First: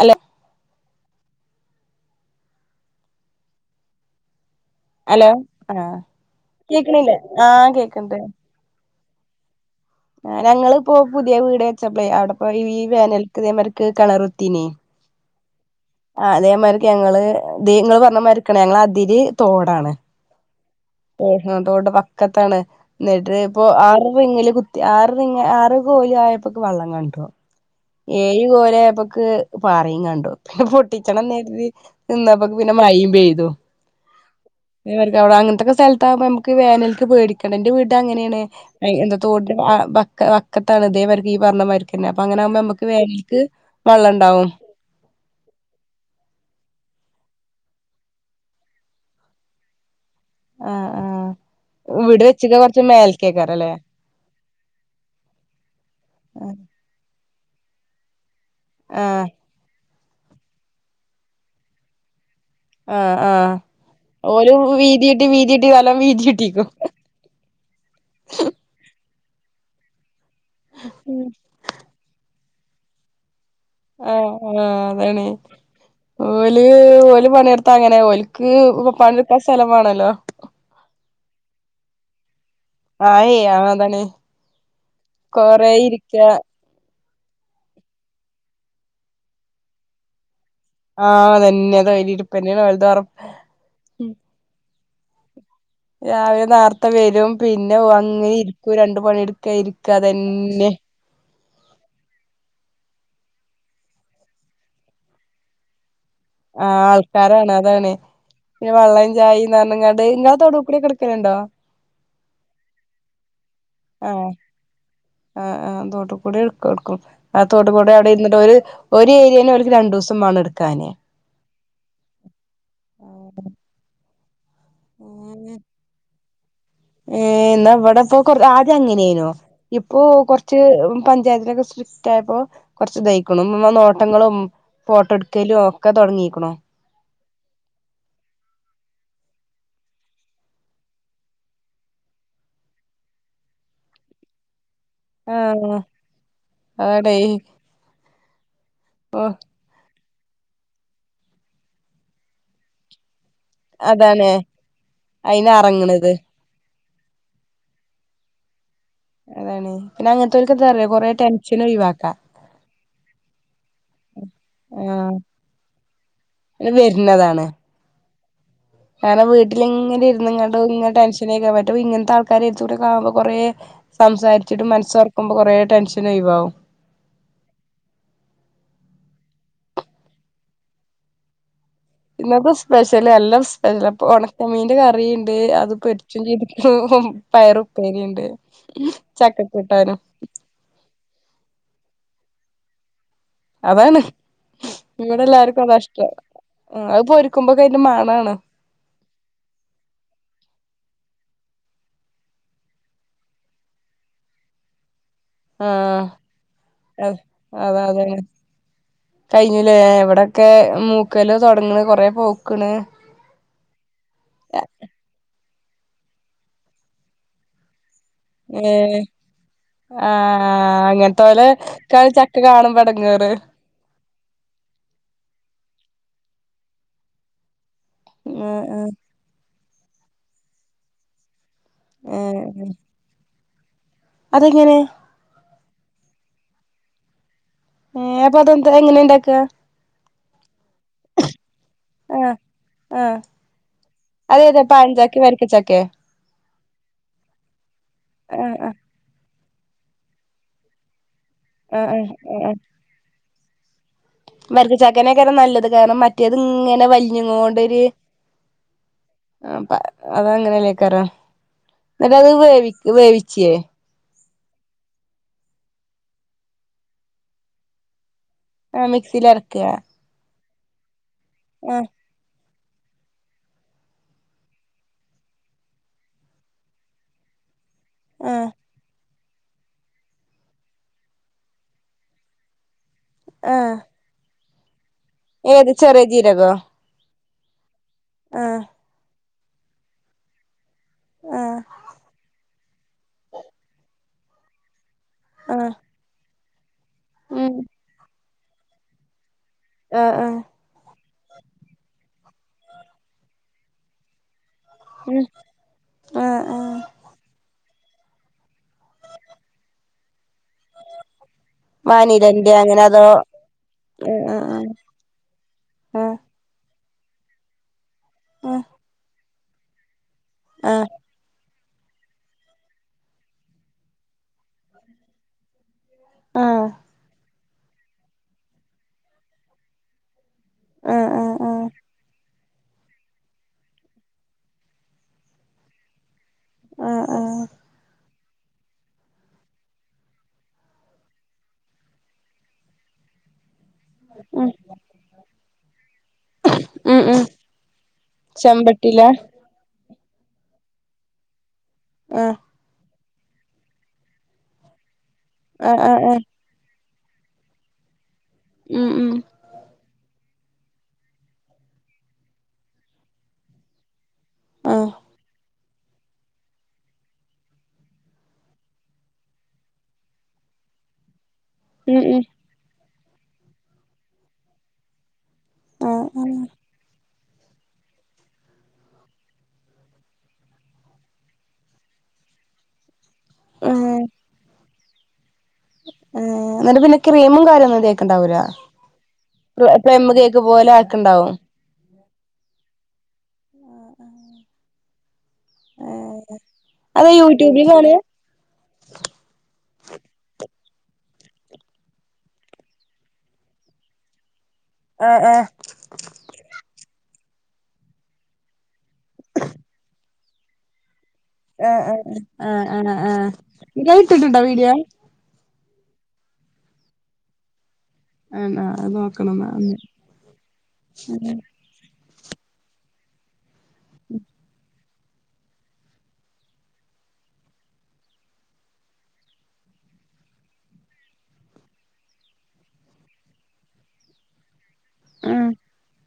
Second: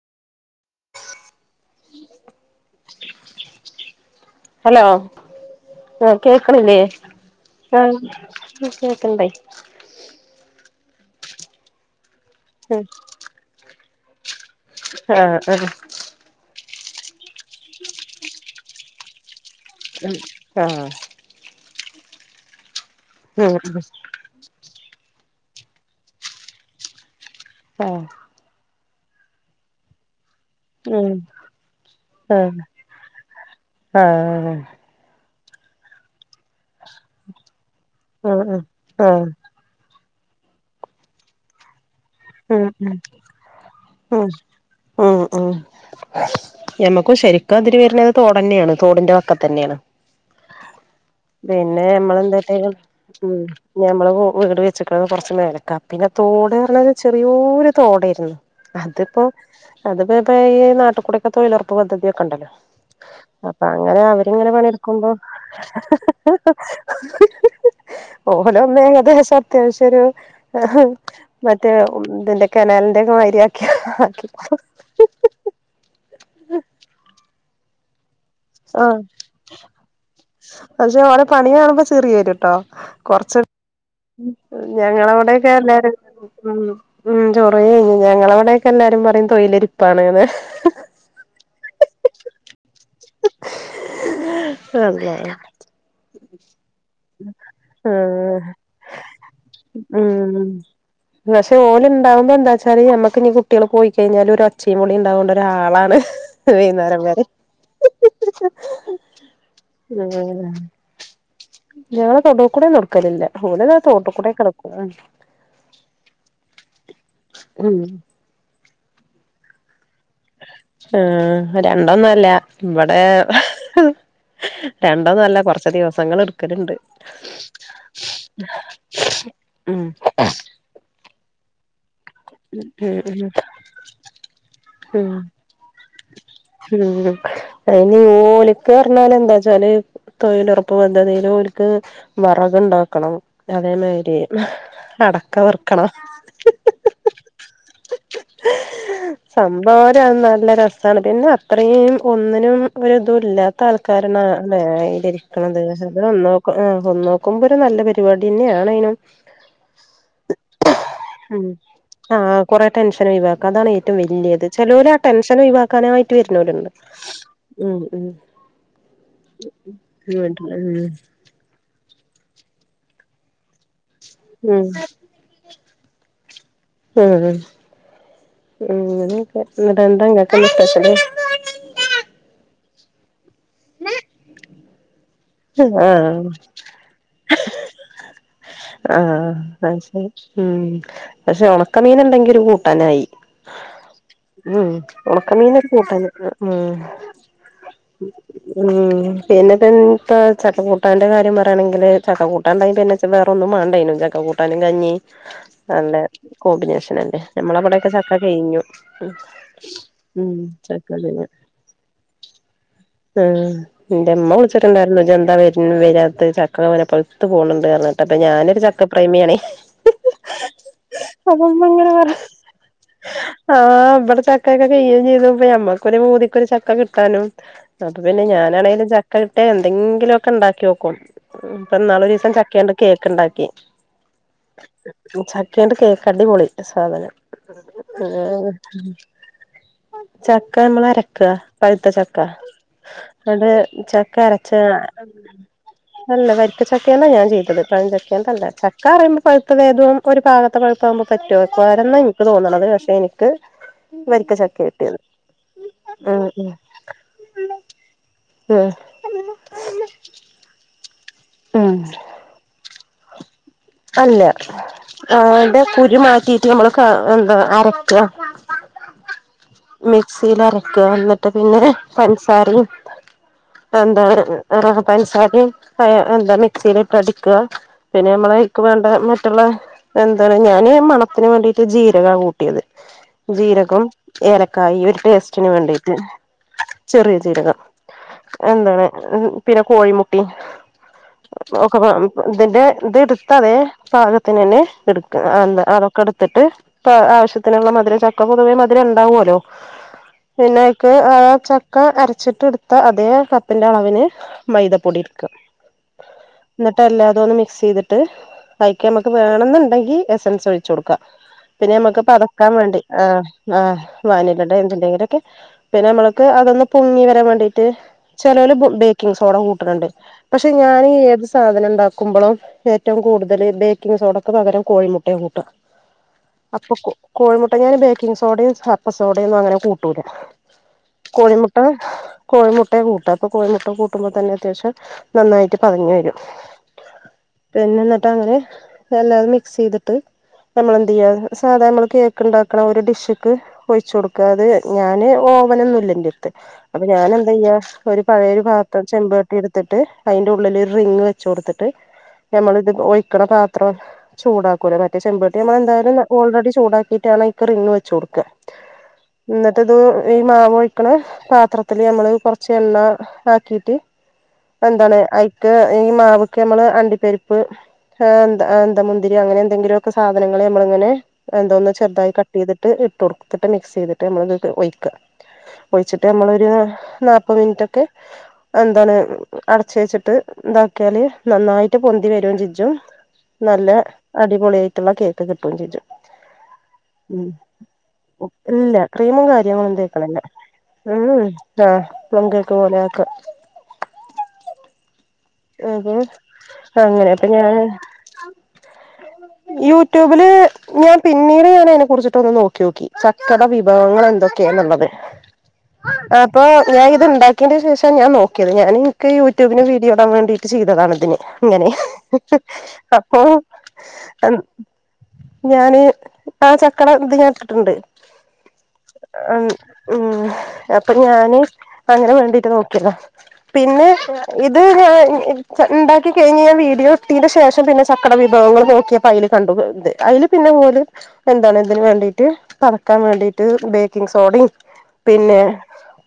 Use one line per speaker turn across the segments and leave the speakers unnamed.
അല്ലൊ
hello ഏഹ് കേക്ക്ണില്ലേ
കേക്കണില്ലേ ആഹ്
ഇപ്പൺ
കേക്കണ്ട്
ഇക്ക് കേക്ക്ണ്ടൈ
ഏഹ് ഞങ്ങള് ഇപ്പോ പുതിയ വീട് വെച്ചപ്പ്ളേ അവടെ ഇപ്പൊ ഈ
ഉം
വേനൽക്ക് ഇതേമാരിക്ക് കണറുത്തീനേയ്
ആഹ് ആഹ്
ആഹ് ഇതേമാരിക്ക് ഞങ്ങള് ദീ ഇങ്ങള് പർണമാരിക്കാണ് ഞങ്ങളെ അതിര് തോടാണ്
ഉം ആഹ്
ഓഹാൻ തോടിന്റെ വക്കത്താണ് ഇന്ന്ട്ട്
ഉം
ഇപ്പൊ
ഉം
ആറ് റിങ്ങില് കു ത്തി ആറ് റിംഗ് ആറ് കോയി ആയപ്പക്ക് വള്ളം കണ്ടു
ഫേ
ഏയു കോലായപ്പക്ക് പാറിം കണ്ടു പിന്നെ
ഉം
പൊട്ടിച്ചണംന്നെര്തി നിന്നപ്പക്ക് പിന്നെ മയിം പെയ്തു
ആ ആ
ഇതേമാരിക്ക് അവടെ അങ്ങൻത്തെക്കെ സ്ഥൽത്താവുമ്പൊ അമ്മക്ക് വേനൽക്ക് പേടിക്കണ്ട ഇന്റെ വീട്
ആ
അങ്ങനേണ് എയ്
ആ ആ
എന്താ
ഉം
തോട് ആ ബക്ക വക്കത്താണ് ഇതേവെറ്ക്ക് ഈ പർണ മാരിക്കെന്നെ അപ്പ അങ്ങനെ ആവുമ്പാെ ഞമ്മക്ക്
ഏഹ് ഉം ഉം ഉം ഞമ്മക്കും ശെരിക്ക് അതിര് വെര്നത് തോടെന്നേണ് തോടിന്റെ വക്കത്തെന്നേണ്
ആ ആ
പിന്നെ ഞമ്മള്
വീട്
എന്ത്
വെച്ചക്ക
കാട്ടീക്ക്ണ്
കൊറച്ച്
ഉം
മേൽക്കേക്കാറല്ലേ
ഞമ്മള് വ് വീട് വെ ച്ച്ക്ക്ണത് കൊറച്ച് മേലക്കാ പിന്നെ തോട് പർണത് ചെറിയോരു തോടെര്ന്നു
ആ
അത്പ്പാെ അത് ഇപ്പപ്പേ ഈ നാട്ട്ക്കൂടെക്കെ തൊഴിലാെറപ്പ് പദ്ധതി ഒക്കെ ഇണ്ടല്ലോ
ആ ആ
അപ്പ അങ്ങനെ അവര് ഇങ്ങനെ
ഓല്
പണിട്ക്കുമ്പാെ
വീതിയിട്ട് വീതിയിട്ട് വലം വീതിയിട്ടിക്കും
ഓലൊന്ന് ഏകദേശം അത്യാവശ്യം ഒരു ഉം ഇതിന്റെ കനാലിന്റെ ഒക്കെ മാതിരിയാ
ആ ആഹ് അതാണ് ഓല് ഓല് പണിയെടുത്താ അങ്ങനെ ഓല് ക്ക് ഇപ്പൊ
ആഹ്
പണിയെടുക്കാൻ സ്ഥലം വേണല്ലോ
പക്ഷെ ഓരെ പണിയ കാണുമ്പോ ചിറി വരുട്ടോ
ആയ്
കൊറച്ച
അതാണ്
ഞങ്ങളവിടെ ഒക്കെ
കൊറേ
എല്ലാരും
ഇരിക്ക
ഉം ഉം ചൊറ കഴിഞ്ഞ് ഞങ്ങളവിടെ ഒക്കെ എല്ലാരും പറയും തൊഴിലരിപ്പാണ്ന്ന്
ആഹ് തന്നെ അത വല ഇടുപ്പ്ന്നെയാണ് വലുതോറ
അള്ളാ
രാവിലെ നേർത്തെ വരും പിന്നെ അങ്ങനെ
ആഹ്
ഇരിക്കൂ രണ്ട് പണി എടുക്ക ഇരിക്ക
ഉം
അതന്നെ
പക്ഷെ ഓല് ഉണ്ടാവുമ്പോ എന്താ വെച്ചാല് നമ്മക്ക്ഞ്ഞി കുട്ടികൾ പോയി കഴിഞ്ഞാല് ഒരു ഒച്ചയും വിളി ഉണ്ടാവണ്ട ആളാണ്
ആഹ് ആൾക്കാരാണ് അതാണ് പിന്നെ വെള്ളം ചായന്ന് പറഞ്ഞ്ങ്ങാണ്ട് ഇങ്ങളെ തൊടൂകൂടി ഒക്കെ എടുക്കലുണ്ടോ
ഞങ്ങളെ തൊടുകൂടെന്നും എടുക്കലില്ല [unintelligible]
ആഹ്
കെടക്കും
ആ ആ തോട്ട് കൂടി എടുക്കും എടുക്കും ആ തോട്ട് കൂടി അവിടെ ഇര്ന്നിട്ട് ഓല് ഒരു ഏരിയേല് ഓൽക്ക് രണ്ട് ദിവസം
ആഹ് രണ്ടൊന്നും അല്ല ഇവിടെ രണ്ട് ഒന്നും അല്ല കൊറച്ച് ദിവസങ്ങൾ എടുക്കലുണ്ട്
ഏഹ് എന്നാ ഇവിടെപ്പൊ കൊ ആദ്യം അങ്ങനെയ്നോ
ഉം
ഇപ്പൊ കൊറച്ച് പഞ്ചായത്തിലൊക്കെ തായപ്പോ കുറച്ച്
ഉം
ഇതായ്ക്ക്ണ് നോട്ടങ്ങളും ഫോട്ടോ
ഉം
എടുക്കലും ഒക്കെ തുടങ്ങീക്ക്ണോ
ഉം അതിന് ഓല്ക്ക് പറഞ്ഞാല് എന്താ വച്ചാല് തൊഴിലുറപ്പ് പദ്ധതിയില് ഓര്ക്ക് വിറക് ഉണ്ടാക്കണം അതേമാരി
ആഹ് അങ്ങനെ അട
[unintelligible] സംഭവം നല്ല രസാണ് പിന്നെ അത്രയും ഒന്നിനും ഒരു ഇതും ഇല്ല മത്തെ
അതാണ്
ആൾക്കാരന്നല്ലേ [unintelligible]
അയിന്
ഇരിക്കണത് പക്ഷെ ഇത്
അറങ്ങ്ണത്
നന്നാവും ആ ഒന്ന് നോക്കുമ്പോ ഒരു നല്ല പരിപാടി തന്നെ ആണേനും
അതാണ് പിന്നെ അങ്ങൻ ത്തോൽക്കെന്താ അറിയോ കൊറെ ടെൻഷനും ഒഴിവാക്ക
ആ കുറെ ടെൻഷന് ഒഴിവാക്കാം അതാണ് ഏറ്റവും വല്ല്യത് ചെലോല് ആ
ആഹ്
ടെൻഷന് ഒഴിവാക്കാനായിട്ട്
അത്
വരുന്നവരുണ്ട്
വര്ണതാണ്
ഉം ഉം
കാരണം വീട്ടിലിങ്ങനെ
വീട്ടില്
ഇര്ന്ന്ങ്ങാണ്ട് ഇങ്ങനെ
ഉം
ടെൻഷ ഇതിനെ ഒക്കെ പറ്റും ഇങ്ങൻത്തെ ആൾക്കാര് [unintelligible] കാവുമ്പൊ കുറേ സംസാരിച്ചിട്ടും മനസ്സ് തുറക്കുമ്പോ കൊറേ ടെൻഷൻ ഒഴിവാവും
ഉം അങ്ങനെ ഒക്കെ എന്നിട്ട് എന്താ നിങ്ങൾക്ക് എന്താ സ്പഷ്യല്
ഇന്നത്തെ സ്പെഷ്യല് എല്ലാം സ്പെഷ്യലാ ഇപ്പൊ ഉണക്കമീനിന്റെ കറിയുണ്ട് അത് പൊരിച്ചും
ആഹ്
ചെയ്ത് ഇപ്പം പയർ ഉപ്പേരിയുണ്ട്
ആഹ്
ചക്ക
അത്
കൂട്ടാനും
ശരി ഉം പക്ഷെ ഉണക്കമീൻ ഉണ്ടെങ്കി ഒരു കൂട്ടാനായി
അതാണ്
ഉം
ഇവിടെ എല്ലാർക്കും
ഉണക്കമീനൊക്കെ കൂട്ടാന്
അതാഷ്ടം
ഉം
അത് പൊരിക്കുമ്പോ കയിന്റെ മണാണ്
ഉം പിന്നെ തന്നെ ഇപ്പ ചക്കൂട്ടാൻന്റെ കാര്യം പറയയാണെങ്കിൽ ചക്ക കൂട്ടാൻ ഉണ്ടെങ്കിൽ പിന്നെ ഇച്ച് വേറൊന്നും വേണ്ടേനും ചക്ക കൂട്ടാനും കഞ്ഞി നല്ല
ആഹ്
കോമ്പിനേഷൻ
അഹ്
അല്ലേ
അതെ
നമ്മളവിടെക്കെ
അതെ
ചക്ക കഴിഞ്ഞു
കഴിഞ്ഞില്ലേ ഇവിടെ
ഉം
ത്തെ
ചക്ക
മൂക്കല് തുടങ്ങ്ണ് കൊറേ പഴുക്ക്ന്ന്
ആഹ് എന്റെ ഇമ്മ വിളിച്ചിട്ട് ഉണ്ടായിരുന്നു ഇജ് എന്താ വരാത്തെ ചക്ക വരെ പഴുത്ത് പോണ് ഉണ്ട് പറഞ്ഞാണ്ട് അപ്പൊ ഞാനൊരു ചക്കപ്രേമിയണേ.
ആഹ അങ്ങനത്തെ പോലെ ചക്ക കാണുംമ്പോ എടങ്ങേറ്.
ആ് ഇവിടെ ചക്കൊക്കെ കയ്യുകയും ചെയ്തു്പ ഞമ്മക്കൊരു പൂതിക്ക് ഒരു ചക്ക കിട്ടാനും. അത് പിന്നെ
ഏഹ്
ഞാനാണെങ്കലും
ഏഹ്
ചക്ക കിട്ടിയാൽ എന്തെങ്കിലുമൊക്കെ ഉണ്ടാക്കിനോക്കും. ഇപ്പം ഇന്നാൾ ഒരു ദിവസം
ഏഹ്
ചക്കകൊണ്ട് കേക്ക് ഇണ്ടാക്കി.
അതെങ്ങനെ.
ചക്കന്റെ കേക്ക് അടിപൊളി സാധനം.
ഏ അപ്പൊ അതെന്താ എങ്ങനെ ഇണ്ടാക്ക.
ചക്ക നമ്മൾ അരകാ പഴുത്ത ചക്ക
ആഹ് ആഹ്
ഇന്നട്ട് ചക്ക '' കരച്ച
അതേതാ പഴഞ്ചാക്കെ വരിക്കച്ചക്കെ
അല്ല വരിക്കച്ചക്കന്നാ ഞാൻ ചെയ്തത് പഴഞ്ച ചക്കയല്ല
ആഹ് ആഹ്
[unintelligible]
ആഹ്
[unintelligible]
ആഹ്
എനിക്ക്
ആഹ്
തോന്നണത് പക്ഷെ എനിക്ക് വരിക്ക ചക്കയാ
വരക്ക്
കിട്ടിയത്
ചക്കനൊക്ക നല്ലത് കാരണം
ഉം
മറ്റേത്
ഉം
ഇങ്ങനെ വരിഞ്ഞുകൊണ്ട് കൊണ്ടരു''
ഉം
ആ അത അങ്ങനെല്ലേക്കറോ
ഉം
എന്നിട് അത് വേവി വേവിച്ചേ.
അല്ല അന്റെ കുരു മാറ്റിയിട്ട് നമ്മള് എന്താ അരക്കുക.
ആ മിക്സിയില് അരക്ക.
മിക്സിയിൽ അരക്ക എന്നിട്ട് പിന്നെ പഞ്സാാരയും'' എന്താ ആ പഞ്സാര എന്താ മിക്സിയില ഇട്ട് അടിക്ക. പിന്നെ
ആഹ്
നമ്മളക്ക് വേണ്ട മറ്റുള്ള എന്താണ് ഞാാന് മണത്തിന് വേണ്ടിട്ട് ജീരക കൂട്ടും.
ആഹ്
ജീരകം ഏലക്കയി ഒരു ടേസ്റ്റിന്
ഏത്
വേണ്ടിട്ട്.
ചെറിയ ജീരകോ
ചെറിയ ചിരകം
ആഹ്
എന്താണ് പിന്നെ കോഴിമുട്ടിയും.
ആഹ്
[unintelligible] ഇതിന്റെ ഇത് അതേ പാകത്തിന് തന്നെ എടുക്ക അതൊക്കെ എടുത്തിട്ട്
ഉം
ആവശ്യത്തിനുള്ള മധുര. [unintelligible] ചക്ക പൊതുവേ മധുരം ഉണ്ടാവുമല്ലോ.
ആഹ ആഹ
പിന്നെക്ക് ആ ചക്ക അരച്ചിട്ട് എടുത്ത അതേ കപ്പിൻ്റെ അളവിന് മൈദപ്പൊടി ഇടുക്ക.
ഉം ആഹ് ആഹ്
എന്നിട്ട് എല്ലാതോ ഒന്ന് മിക്സ് ചെയ്തിട്ട് കഴിക്കാൻ നമുക്ക് വേണം എന്നുണ്ടെങ്കിൽ എസൻസ് ഒഴിക. വച്ച കൊടുക്കാം പിന്നെ നമുക്ക് പതക്കാൻ
വാനിലന്റെ
വേണ്ടി
അങ്ങനെ അതോ
ആ ആ് വാനിലടെ
ആഹ്
എന്തെങ്കിലും ഒക്കെ ഒഴിച്ചു കൊടുക്ക. പിന്നെ
ആഹ്
നമ്മൾക്ക് അതൊന്ന് പൊങ്ങി വരാൻ വേണ്ടീട്ട്'' ചെിലഓല്
ആഹ്
ബുക്ക് ബേക്കിംഗ് സോഡ കൂട്ടുനുണ്ട് പക്ഷെ ഞാൻ
ആഹ്
ഏത്. സാധനം ഉണ്ടാക്കുമ്പോള്ളോ ഏറ്റവും കൂടുതൽ ബേക്കിംഗ് സോഡക്ക് പകരം കോഴിമുട്ടയ കൂട്ടാ. അപ്പൊ
ആഹ്
കോഴിമുട്ട ഞാൻ ബേക്കിങ് സോഡയും ഹപ്പ സോഡയും ഒന്നും അങ്ങനെ കൂട്ടൂല.
ആഹ് ആഹ്
കോഴിമുട്ട
ആഹ്
കോഴിമുട്ടയെ കൂട്ട അപ്പൊ കോഴിമുട്ട കൂട്ടുമ്പോ തന്നെ അത്യാവശ്യം. നന്നായിട്ട് പതഞ് വരും.
ആഹ് ആഹ്
പിന്നെ എന്നിട്ട് അങ്ങനെ എല്ലാതും മിക്സ് ചെയ്തിട്ട്. ഞമ്മള് എന്തയാ സാധാരണ നമ്മള് കേക്ക് ഉണ്ടാക്കണ ഒരു ഡിഷക്ക്'' ഒഴിച്ച കൊടുക്കാതെ
ഉം
ഞാൻ ഓവനൊന്നുംല്ല എന്റടുത്തു. അപ്പൊ
ഉം
ഞാൻ
ഉം
എന്താ ചെയ്യാ ഒരു പഴയ ഒരു പാത്രം
ചെമ്പട്ടിലാ
ചെമ്പട്ടി എടുത്തിട്ട് അതിന്റെ ഉള്ളിൽ ഒരു റിംഗ് [unintelligible] ച്ച കൊടുത്തിട്ട്
ആഹ്
ഞമ്മള് ഇത് ഒഴിക്കണ പത്രം ചൂടാക്കൂലെ മറ്റേ ചെമ്പാട്ടി '' മ്മ
ആഹ്
എന്തായാലും
ആഹ് ആഹ്
ഓൾറെഡി ചൂടാക്കിട്ടാണ് ഈ റിഗ് വെച്ച കൊടുക്ക.
ഉം ഉം
എന്നിട്ട് ഇത് ഈ മാവ് ഒഴിക്കണ പാത്രത്തിൽ നമ്മൾ കുറച്ച് എണ്ണ ആക്കിയിട്ട്.
ആഹ്
എന്താണ് ആയിക് ഈ മാവക്ക് നമ്മള് അണ്ടി പരിപ്പ്'' ആ എന്ത എന്ത മുന്തിരി അങ്ങനെ എന്തെങ്കിലുമൊക്കെ സാധനങ്ങൾ നമ്മൾഇങ്ങനെ എന്തോ.
ഉം
ചെറുതായി
ഉം
കട്ട് ചെയ്തിട്ട് ഇട്ടൊടുത്തിട്ട് മിക്സ് ചെയ്തിട്ട് നമ്മള് ഒയ്ക്ക
ആഹ്
ഒഴിച്ചിട്ട്
ആഹ്
നമ്മളൊരു നാല്പ്പത് മിനിറ്റൊക്കെ ആഹ് എന്താണ് അടച്ച് വെച്ചിട്ട് ഇതാക്കിയാല് നന്നായിട്ട് പൊന്തി വരും [unintelligible] നല്ല
ആഹ്
അടിപൊളിയായിട്ടുള്ള കേക്ക് കിട്ടും ചോച്ചും
ആഹ് എന്നിട്ട് പിന്നെ
ഉം
ക്രീമും കാര്യൊന്നും തേക്ക്ണ്ടാവൂല
ഇല്ല ക്രീമും കാര്യങ്ങളും ഒന്നും
പ്ലം
തേക്കണില്ല
കേക്ക് പോലെ
ഉം
ആക്ക്ണ്ടാവും
ആ പ്ലം കേക്ക് പോലെ ആക്ക
ആഹ് ആഹ്
അപ്പൊ
ഏഹ് അത്
അങ്ങനെ അപ്പൊ
യൂട്യൂബിന്നാണ്
യൂടൂബില് ഞാൻ പിന്നീട് ഞാൻ അതിനെ കുറിച്ചിട്ടൊന്ന് നോക്ക്യോക്കി ചക്കടെ വിഭവങ്ങൾ എന്തൊക്കെയെന്നുള്ളത്
ആഹ് ആഹ്
അപ്പൊ ഞാൻ ഇത് ഇണ്ടാക്കിയന്റെ ശേഷം ഞാൻ നോക്കിയത് ഞാൻ എനിക്ക് യൂട്യൂബിന് വീഡിയോ ഇടാൻ വേണ്ടി ചെയ്തതാണ് ഇതിന് ഇങ്ങനെ
ആഹ് ആഹ് ആഹ് ആഹ്
അപ്പൊ
ആഹ് ഇയ്യ്
എ
ഇട്ടിട്ടുണ്ടോ വീഡിയോ
ഞാന് ആ ചക്കടെ ഇതു ഞാനിട്ടിട്ടുണ്ട്
ആണോ അത് നോക്കണം ന്നാ ഒന്ന്
ഉം അപ്പൊ ഞാന് അങ്ങനെ വേണ്ടീട്ട് നോക്കിയതാ പിന്നെ ഇത് ഞാൻ ഇണ്ടാക്കി കഴിഞ്ഞ് ഞാൻ വീഡിയോ ഇട്ടീന് ശേഷം പിന്നെ ചക്കേടെ വിഭവങ്ങൾ നോക്കിയപ്പോ അയില് കണ്ടു അയില് പിന്നെ ഇങ്ങോല് എന്താണ് ഇതിന് വേണ്ടിട്ട് പതക്കാൻ വേണ്ടീട്ട് ബേക്കിംഗ് സോഡയും പിന്നെ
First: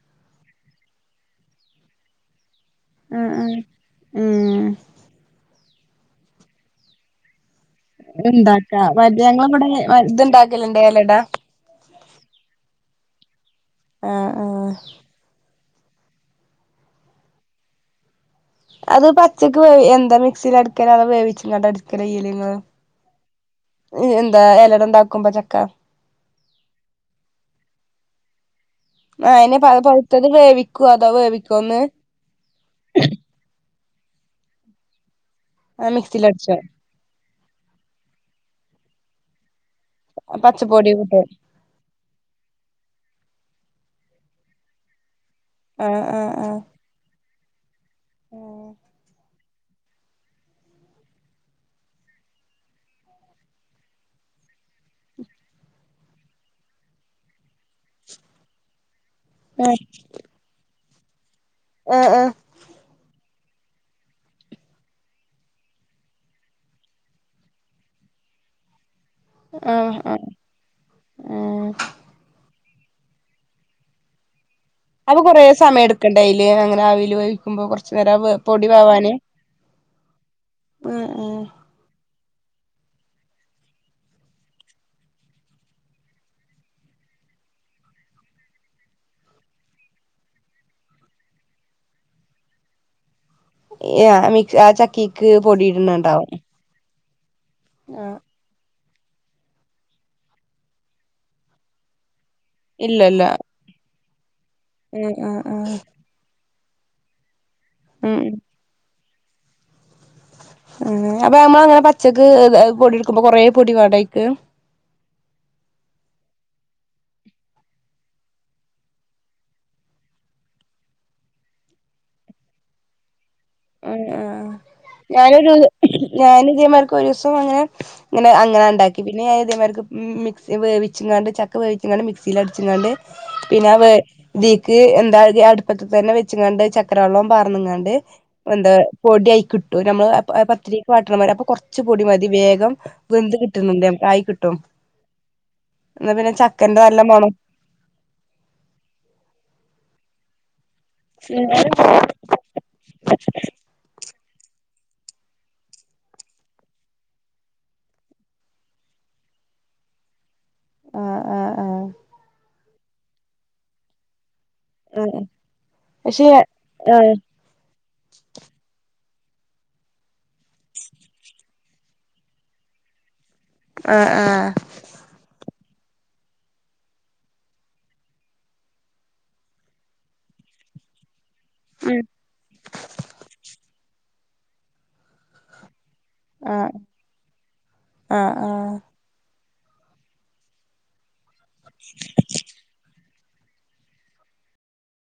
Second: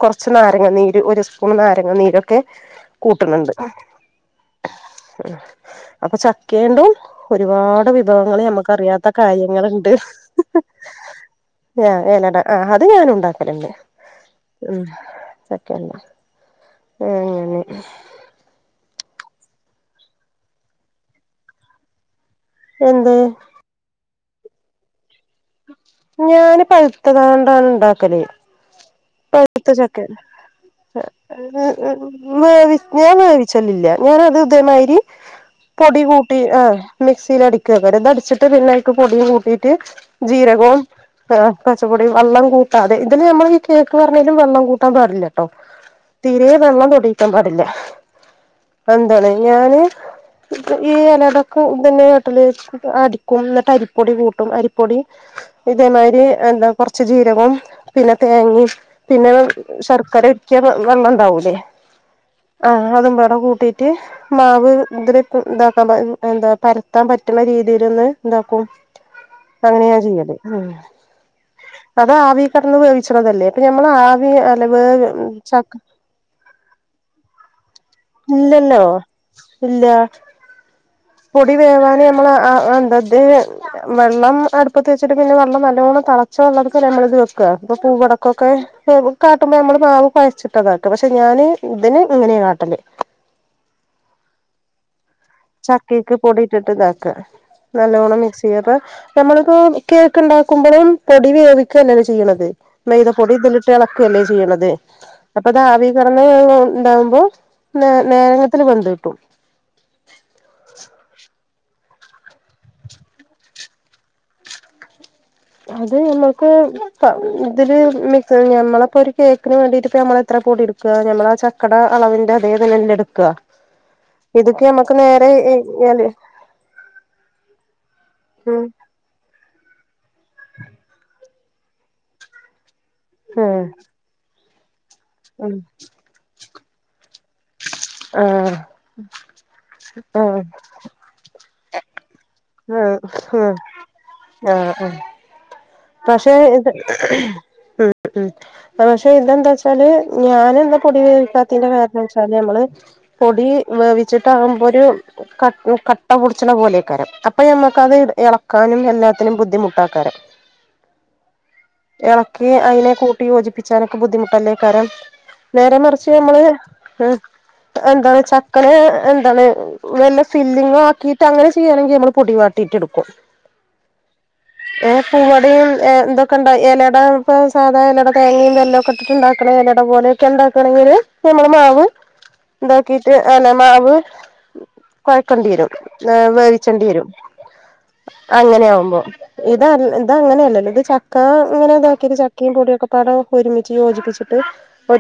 കൊറച്ച് നാരങ്ങ നീര് ഒരു സ്പൂൺ നാരങ്ങ നീരൊക്കെ
ഉം
കൂട്ടുന്നുണ്ട്
ഉം ഉം
അപ്പൊ ചക്കയേണ്ടും ഒരുപാട് വി [unintelligible]
ഇണ്ടാക്കാ
നമ്മുക്കറിയാത്ത
മറ്റേ ഞങ്ങളിവിടെ
കാര്യങ്ങളുണ്ട്
ഇത്ണ്ടാക്കലുണ്ട് എലട
ഞാ ഏലട ആ അത് ഞാൻ ഉണ്ടാക്കാറുണ്ട്
ആഹ് ആഹ്
പിന്നെ അങ്ങനെ
അത് പച്ചക്ക് വേ എന്താ മിക്സിൽ അടിക്കല് അതാ വേവിച്ചങ്ങണ്ട് അടിക്കല് ചെയ്യല് ഇങ്ങല്
എന്ത്
എന്താ എലേട് ഇണ്ടാക്കുമ്പോ ചക്ക
ഞാന് പഴുത്തത് കൊണ്ടാ ഇണ്ടാക്കല്
ആഹ് അയിനെ പ
പഴുത്ത ചക്കേ
പഴുത്തത് വേവിക്കോ അതോ വേവിക്കോ ഒന്ന്
വേവി ഞാൻ വേവിച്ചല്ലില്ല ഞാനത് ഇതേമാതിരി
ആഹ്
പൊടി കൂട്ടി
മിക്സിലടിച്ചോ
ആഹ് മിക്സിൽ അടിക്ക വെറുതെ അടിച്ചിട്ട് പിന്നെ അതിക്ക് പൊടിയും കൂട്ടീയിട്ട് ജീരകോം
പച്ചപ്പൊടി കൂട്ടി
പച്ചപ്പൊടി വള്ളം കൂട്ടാതെ ഇതില് നമ്മ കേക്ക് പറഞ്ഞേലും വെള്ളം കൂട്ടാൻ പാടില്ല ട്ടോ
ആഹ് ആഹ്
തീരെ വെള്ളം തൊടിയിക്കാൻ പാടില്ല
ആഹ്
എന്താണ് ഞാന് ഈ ഇലടക്കും ഇതന്നെ കേട്ടല് അടിക്കും എന്നിട്ട് അരിപ്പൊടി കൂട്ടും അരിപ്പൊടി ഇതേമാതിരി എന്താ കൊറച്ച് ജീരകവും തേങ്ങിം പിന്നെ
ആഹ്
ശർക്കര ഉരുക്കിയ വെള്ളം ഇണ്ടാവൂലേ
ഏഹ് ഏഹ്
ആ അതും പാടെ കൂട്ടീട്ട് മാവ് ഇതി ഇതാക്കാ എന്താ പരത്താൻ പറ്റണ രീതിയിലൊന്ന് ഇണ്ടാക്കും അങ്ങനെയാ
ആഹ്
ഞാൻ
ആഹ്
ചെയ്യല്
ആഹ്
അതാവി കിടന്ന് ച്ചണതല്ലേ അപ്പ ഞമ്മളാദ്യം
അപ്പ കൊറേ സമയം എടുക്കണ്ടേ അയില് അങ്ങനെ ആവീല് വേവിക്കുമ്പോ ച്ച്രാ പൊടി
ഇല്ലല്ലോ
വേവാന്
ഇല്ല
ഉം ഉം
പൊടി വേവാന് നമ്മള് ആ എന്താ ദ് എ വെള്ളം അടുപ്പത്ത് വെച്ചിട്ട് പിന്നെ വെള്ളം നല്ലോണം തളച്ച [unintelligible] നമ്മള്ത് വെക്ക ഇപ്പൊ പൂവടക്കൊക്കെ [inaudible] കാട്ടുമ്പോ നമ്മള് മാവ് കൊഴച്ചിട്ട്താട്ടും പക്ഷെ ഞാന് ഇതിന് ഇങ്ങനെയ കാട്ടല്
[unintelligible] ആ ചക്കി
ചക്കേക്ക് പൊടിട്ടിട്ട് താക്ക
ആഹ്
നല്ലോണം മിക്സ് [unintelligible] നമ്മളിപ്പോ കേക്ക്ണ്ടാക്കുമ്പളും പൊടി വേവിക്ക അല്ലേലൊ ചെയ്യ്ണത് മെയ്ത
ഇല്ലല്ല
പൊടി തിലിട്ടെളക്കല്ലേ ചെയ്യണത്
ആഹ് ആഹ് ആഹ്
അപ്പൊതാവിക [inaudible] ണ്ടാവുമ്പോ ന്
ഉം
നേരത്തിന് വെന്ത് കിട്ടും
ഉം അപ്പൊ നമ്മള് ങ്ങനെ പച്ചക്ക് എ പൊടി എടുക്കുമ്പൊ കൊറെ പൊടി വേണ്ടയ്ക്ക്
അത് ഞമ്മക്ക് ത തില് മി ഞമ്മളപ്പൊരു കേക്കിന് വേണ്ടിട്ട് പ്പ ഞമ്മളെത്ര പൊടി എടു ക്ക ഞമ്മളാ ആ ചക്കട അളവിന്റെതേ തന്നെല്ലെട്ക്ക
അം ആഹ് ഞാനൊരു
ഇല്
ഞാനിതേ മാരിക്കൊരോസം അങ്ങനെ ങ്ങനെ അങ്ങന
ഉം
ണ്ടാക്കി പിന്നെ ഇതേമാര്ക്ക് മ് മിക്സി വേവിച്ചങ്ങാണ്ട് ചക്ക വേവിച്ചങ്ങാണ്ട് മിക്സീല ടിച്ച്ങ്ങാണ്ട്
ഉം
പിന്ന വേ തീക്ക് എന്താ കി
ഉം
അടുപ്പത്ത് തന്നെ വെച്ച്ങ്ങാണ്ട് ചക്കര വെള്ളം പാർന്ന്ങ്ങാ [inaudible]
ആഹ്
പന്താ പൊടി അയ്ക്ക്ട്ടു നമ്മള് പ
ആഹ്
പ ത്തിരിക്ക് വാട്ടണമാരി അപ്പൊ കൊർച്ച് പൊടി മതി വേഗം
ആഹ്
വെന്ത്
ആഹ്
കിട്ടുന്നുണ്ട് ആയി കിട്ടും
ആഹ്
എന്നാ പിന്നെ ചക്കന്റെ നല്ല മണം
ഉംഉം പക്ഷെ ഇതെന്താച്ചാല് ഞാന് ന്താ പൊടി വേവിക്കാത്തിന്റെ കാരണം ച് ചാല് നമ്മള് പൊടി വേവിച്ചിട്ടാകുമ്പൊരു ക കട്ടപൊടിച്ച്ണ പോലെയക്കാരം അപ്പൊ ഞമ്മക്കത് എളക്കാനും എല്ലാത്തിനും ബുദ്ധിമുട്ടാകരം
[inaudible] ആഹ്
എളക്കി അയിനെ കൂട്ടി യോജിപ്പിച്ചാനൊക്കെ ബുദ്ധിമുട്ടല്ലേ കരം
ആഹ്
നേരെ മറിച്ച്
പക്ഷെ
ഞമ്മള്
ആഹ്
ഏഹ് എന്താണ് ചക്കനെ എന്താണ് വല്ല ഫില്ലിങ്ങോ ആക്കിട്ടങ്ങനെ ചെയ്യാണെങ്കി നമ്മള് പൊടി വാട്ടീട്ടെടുക്കും
ആഹ് ആഹ്
ഏഹ് പൂവടയും എ ന്തൊക്കെണ്ട എലടാ പ്പം സാദാ എലട തേങ്ങയും വെല്ലൊക്ക ട്ട്ട്ട്ണ്ടാക്ക്‌ണ എലട പോലെക്കെ ണ്ടാക്കാണെങ്കില് നമ്മള് മാവ് ണ്ടാക്കിട്ട് അങ്ങനെ മാവ് കൊഴക്കണ്ട്യരും ന്നേ
ആഹ്
വേവിച്ചേണ്ടി വരും
ആഹ്
അ അങ്ങനെ
ആഹ്
ആകുമ്പോ ഇത ഇതങ്ങനെയല്ലല്ലോ ത് ചക്ക ങ്ങനെ താക്കിട്ട് ചക്കയും പൊടിയൊക്കെ പാടെ ഒരുമിച്ച് യോജിപ്പിച്ചിട്ട്